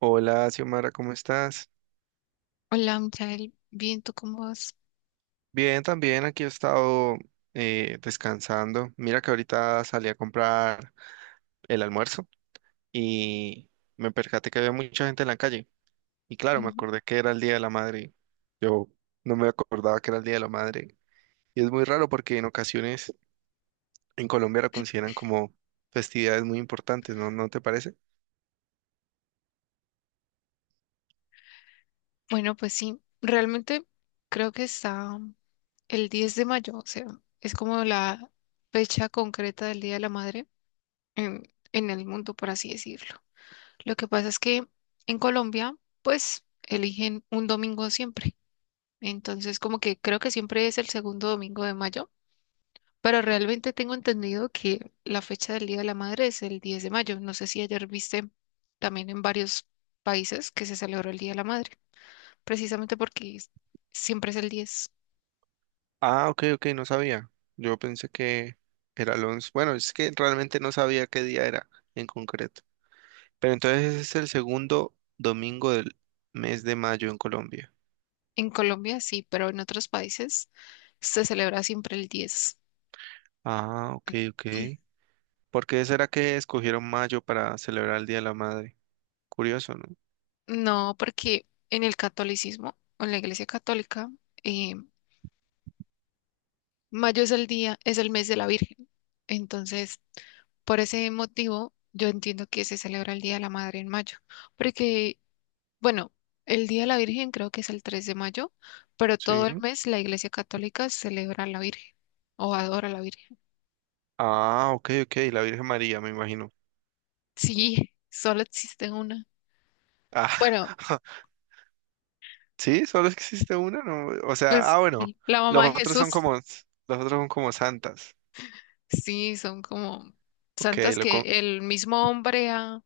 Hola, Xiomara, ¿cómo estás? Hola, Michael. Bien, ¿tú cómo vas? Bien, también aquí he estado descansando. Mira que ahorita salí a comprar el almuerzo y me percaté que había mucha gente en la calle. Y claro, me Ujú. acordé que era el Día de la Madre. Yo no me acordaba que era el Día de la Madre. Y es muy raro porque en ocasiones en Colombia lo consideran como festividades muy importantes, ¿no? ¿No te parece? Bueno, pues sí, realmente creo que está el 10 de mayo, o sea, es como la fecha concreta del Día de la Madre en, en el mundo, por así decirlo. Lo que pasa es que en Colombia, pues, eligen un domingo siempre. Entonces, como que creo que siempre es el segundo domingo de mayo. Pero realmente tengo entendido que la fecha del Día de la Madre es el 10 de mayo. No sé si ayer viste también en varios países que se celebró el Día de la Madre, precisamente porque siempre es el 10. Ah, ok, ok, no sabía. Yo pensé que era el 11. Bueno, es que realmente no sabía qué día era en concreto. Pero entonces ese es el segundo domingo del mes de mayo en Colombia. En Colombia sí, pero en otros países se celebra siempre el 10. Ah, ok, ok. ¿Por qué será que escogieron mayo para celebrar el Día de la Madre? Curioso, ¿no? No, porque en el catolicismo o en la Iglesia Católica, eh, mayo es el día, es el mes de la Virgen. Entonces, por ese motivo, yo entiendo que se celebra el Día de la Madre en mayo, porque bueno, el Día de la Virgen creo que es el 3 de mayo, pero todo el Sí. mes la Iglesia Católica celebra a la Virgen o adora a la Virgen. Ah, ok, ok. La Virgen María, me imagino. Sí, solo existe una. Ah, Bueno, sí, solo existe una, ¿no? O sea, pues ah, bueno. la Los mamá de otros son Jesús, como, los otros son como santas. sí, son como Ok, santas que el mismo hombre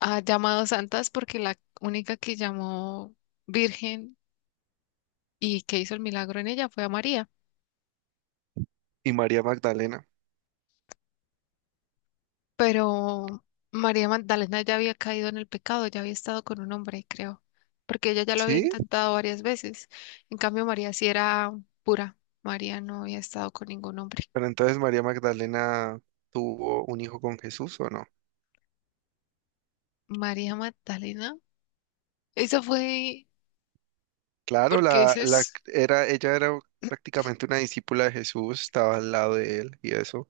ha llamado santas porque la única que llamó Virgen y que hizo el milagro en ella fue a María. y María Magdalena. Pero María Magdalena ya había caído en el pecado, ya había estado con un hombre, creo, porque ella ya lo había Sí, intentado varias veces. En cambio, María sí era pura. María no había estado con ningún hombre. pero entonces María Magdalena tuvo un hijo con Jesús, ¿o no? María Magdalena, esa fue Claro, porque ese es. Ella era prácticamente una discípula de Jesús, estaba al lado de él y eso,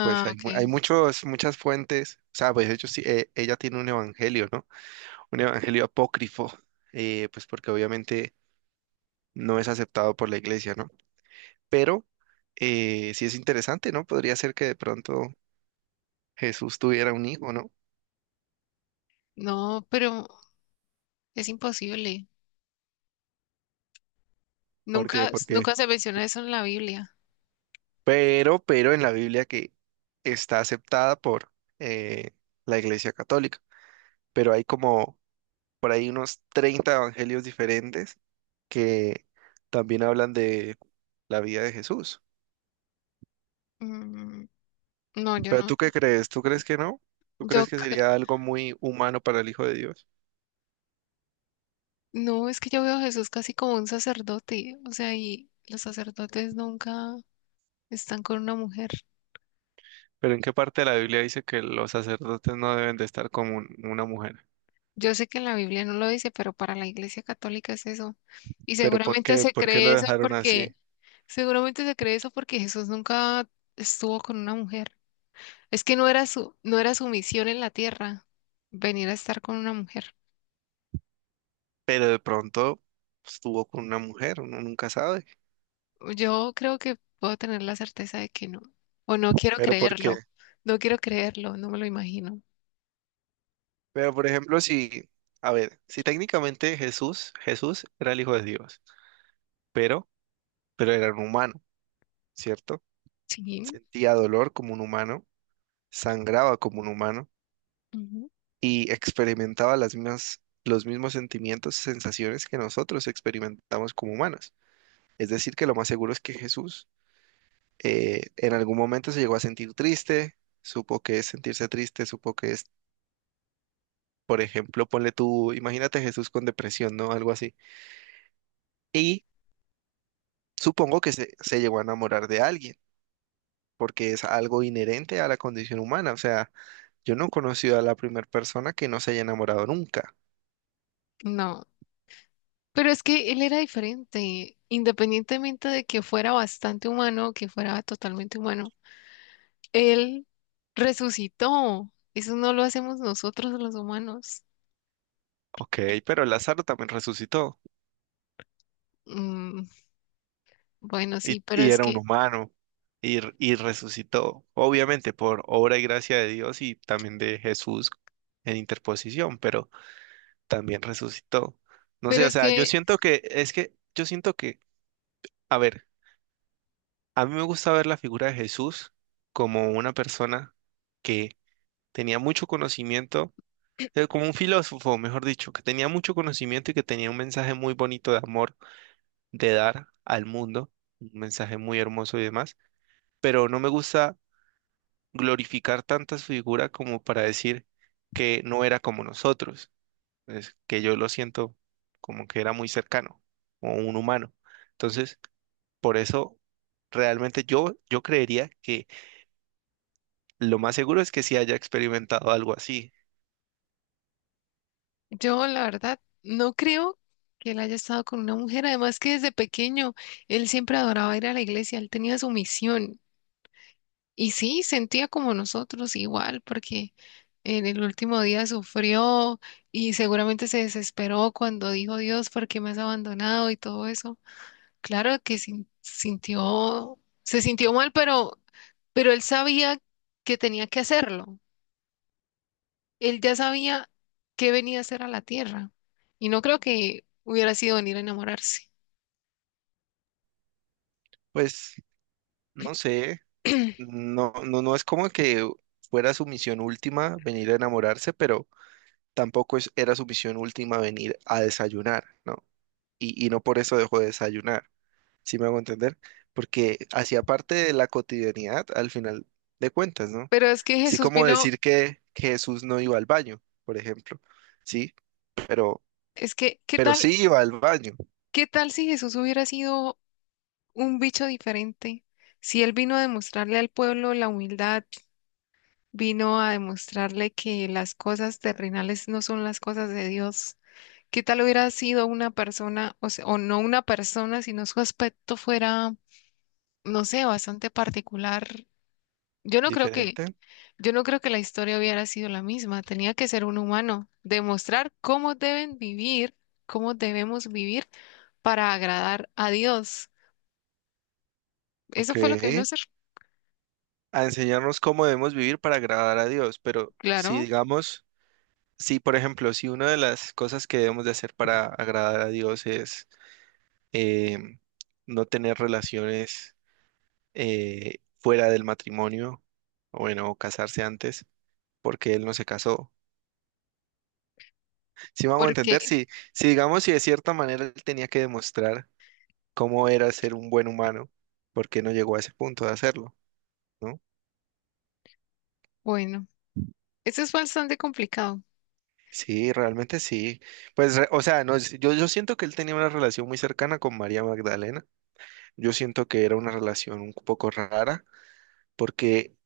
pues hay, hay ok. Muchas fuentes, o sea, pues ella tiene un evangelio, ¿no? Un evangelio apócrifo, pues porque obviamente no es aceptado por la iglesia, ¿no? Pero sí es interesante, ¿no? Podría ser que de pronto Jesús tuviera un hijo, ¿no? No, pero es imposible. ¿Por Porque, Nunca, porque, nunca se menciona eso en la Biblia. pero en la Biblia que está aceptada por eh, la iglesia católica, pero hay como por ahí unos 30 evangelios diferentes que también hablan de la vida de Jesús. Mm, no, yo Pero no. ¿tú qué crees? ¿Tú crees que no? ¿Tú Yo crees que c- sería algo muy humano para el Hijo de Dios? no, es que yo veo a Jesús casi como un sacerdote, o sea, y los sacerdotes nunca están con una mujer. Pero ¿en qué parte de la Biblia dice que los sacerdotes no deben de estar con una mujer? Yo sé que en la Biblia no lo dice, pero para la Iglesia Católica es eso. Y ¿Pero por qué? ¿Por qué lo dejaron así? Seguramente se cree eso porque Jesús nunca estuvo con una mujer. Es que no era su misión en la tierra venir a estar con una mujer. Pero de pronto estuvo con una mujer, uno nunca sabe. Yo creo que puedo tener la certeza de que no. O no quiero ¿Pero por qué? creerlo. No quiero creerlo, no me lo imagino. Pero por ejemplo, a ver, si técnicamente Jesús era el Hijo de Dios, pero, pero era un humano. ¿Cierto? Sí. Sentía dolor como un humano, sangraba como un humano Ujú. y experimentaba los mismos sentimientos, sensaciones que nosotros experimentamos como humanos. Es decir, que lo más seguro es que Jesús en algún momento se llegó a sentir triste, supo que es sentirse triste, supo que es, por ejemplo, ponle tú, imagínate Jesús con depresión, ¿no? Algo así. Y supongo que se llegó a enamorar de alguien, porque es algo inherente a la condición humana, o sea. Yo no he conocido a la primera persona que no se haya enamorado nunca. No. Pero es que él era diferente, independientemente de que fuera bastante humano, que fuera totalmente humano. Él resucitó. Eso no lo hacemos nosotros los humanos. Ok, pero Lázaro también resucitó Mm, bueno, sí, y era un humano y resucitó, obviamente por obra y gracia de Dios y también de Jesús en interposición, pero también resucitó. No pero sé, o es sea, yo que siento que es que yo siento que, a ver, a mí me gusta ver la figura de Jesús como una persona que tenía mucho conocimiento, como un filósofo, mejor dicho, que tenía mucho conocimiento y que tenía un mensaje muy bonito de amor, de dar al mundo, un mensaje muy hermoso y demás, pero no me gusta glorificar tanta su figura como para decir que no era como nosotros, es que yo lo siento como que era muy cercano, o un humano. Entonces, por eso realmente yo creería que lo más seguro es que sí haya experimentado algo así. yo la verdad no creo que él haya estado con una mujer. Además que desde pequeño él siempre adoraba ir a la iglesia. Él tenía su misión. Y sí, sentía como nosotros igual, porque en el último día sufrió y seguramente se desesperó cuando dijo Dios, ¿por qué me has abandonado? Y todo eso. Claro que sintió, se sintió mal, pero él sabía que tenía que hacerlo. Él ya sabía qué venía a hacer a la tierra. Y no creo que hubiera sido venir a enamorarse. Pues, no sé. No es como que fuera su misión última venir a enamorarse, pero tampoco es, era su misión última venir a desayunar, ¿no? Y no por eso dejó de desayunar, ¿sí me hago entender? Porque hacía parte de la cotidianidad al final de cuentas, ¿no? Pero es que Así Jesús como vino, decir que, Jesús no iba al baño, por ejemplo, ¿sí? Pero, es que, ¿qué pero tal? sí iba al baño, ¿Qué tal si Jesús hubiera sido un bicho diferente? Si él vino a demostrarle al pueblo la humildad, vino a demostrarle que las cosas terrenales no son las cosas de Dios. ¿Qué tal hubiera sido una persona, o sea, o no una persona, sino su aspecto fuera, no sé, bastante particular? Yo no creo que, diferente, yo no creo que la historia hubiera sido la misma. Tenía que ser un humano, demostrar cómo deben vivir, cómo debemos vivir para agradar a Dios. ¿ok? Eso fue lo que vino a hacer, A enseñarnos cómo debemos vivir para agradar a Dios, pero si claro, digamos... Sí, por ejemplo, si una de las cosas que debemos de hacer para agradar a Dios es em, no tener relaciones fuera del matrimonio, o bueno, o casarse antes, porque Él no se casó. Si vamos a entender, porque si de cierta manera Él tenía que demostrar cómo era ser un buen humano, ¿por qué no llegó a ese punto de hacerlo? ¿No? bueno, eso es bastante complicado. Sí, realmente sí. O sea, no, yo siento que él tenía una relación muy cercana con María Magdalena. Yo siento que era una relación un poco rara, porque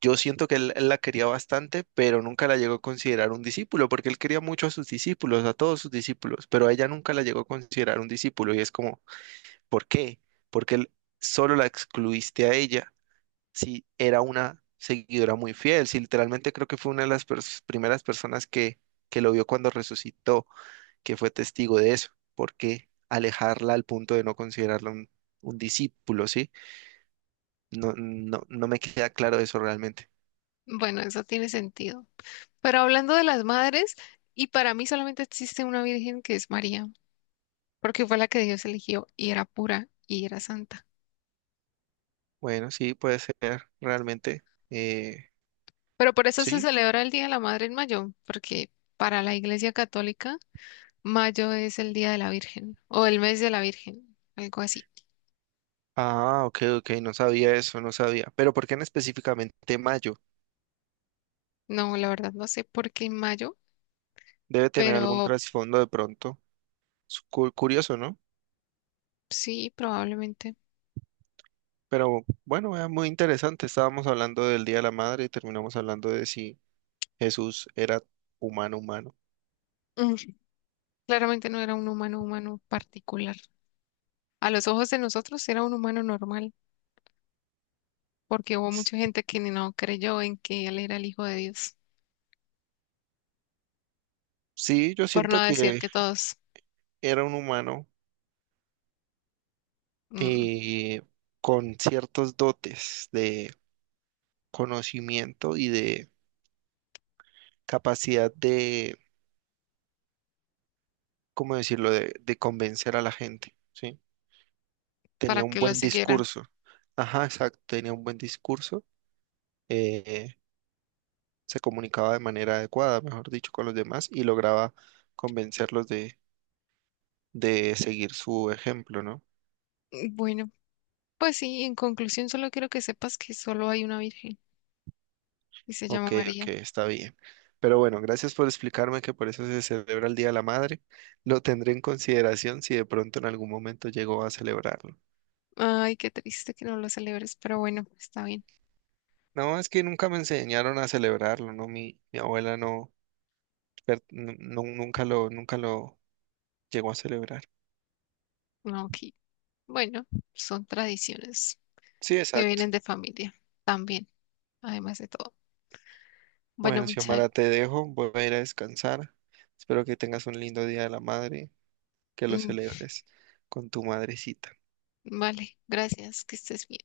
yo siento que él la quería bastante, pero nunca la llegó a considerar un discípulo, porque él quería mucho a sus discípulos, a todos sus discípulos, pero a ella nunca la llegó a considerar un discípulo y es como, ¿por qué? Porque él solo la excluiste a ella si era una seguidora muy fiel, si literalmente creo que fue una de las primeras personas que lo vio cuando resucitó, que fue testigo de eso, ¿por qué alejarla al punto de no considerarla un discípulo, ¿sí? No, no me queda claro eso realmente. Bueno, eso tiene sentido. Pero hablando de las madres, y para mí solamente existe una virgen que es María, porque fue la que Dios eligió y era pura y era santa. Bueno, sí, puede ser, realmente. Eh, Pero por eso se sí. celebra el Día de la Madre en mayo, porque para la Iglesia Católica, mayo es el Día de la Virgen o el mes de la Virgen, algo así. Ah, ok, ok, no sabía eso, no sabía. Pero ¿por qué en específicamente mayo? No, la verdad no sé por qué en mayo, Debe tener algún pero trasfondo de pronto. Curioso, ¿no? sí, probablemente. Pero bueno, era muy interesante. Estábamos hablando del Día de la Madre y terminamos hablando de si Jesús era humano. Mm, claramente no era un humano humano particular. A los ojos de nosotros era un humano normal, porque hubo mucha gente que ni no creyó en que él era el Hijo de Dios, Sí, yo por siento no decir que que todos, era un humano, mm, eh, con ciertos dotes de conocimiento y de capacidad de ¿cómo decirlo?, de convencer a la gente, ¿sí? para Tenía un que lo buen siguieran. discurso. Ajá, exacto, tenía un buen discurso. eh, Se comunicaba de manera adecuada, mejor dicho, con los demás y lograba convencerlos de seguir su ejemplo, ¿no? Bueno, pues sí, en conclusión solo quiero que sepas que solo hay una virgen y se llama Ok, ok, María. está bien. Pero bueno, gracias por explicarme que por eso se celebra el Día de la Madre. Lo tendré en consideración si de pronto en algún momento llego a celebrarlo. Ay, qué triste que no lo celebres, pero bueno, está bien. No, es que nunca me enseñaron a celebrarlo, ¿no? Mi abuela no, pero nunca nunca lo llegó a celebrar. No, ok. Bueno, son tradiciones Sí, que exacto. vienen de familia también, además de todo. Bueno, Bueno, Xiomara, Michal, te dejo, voy a ir a descansar. Espero que tengas un lindo Día de la Madre, que lo mm, celebres con tu madrecita. vale, gracias, que estés bien.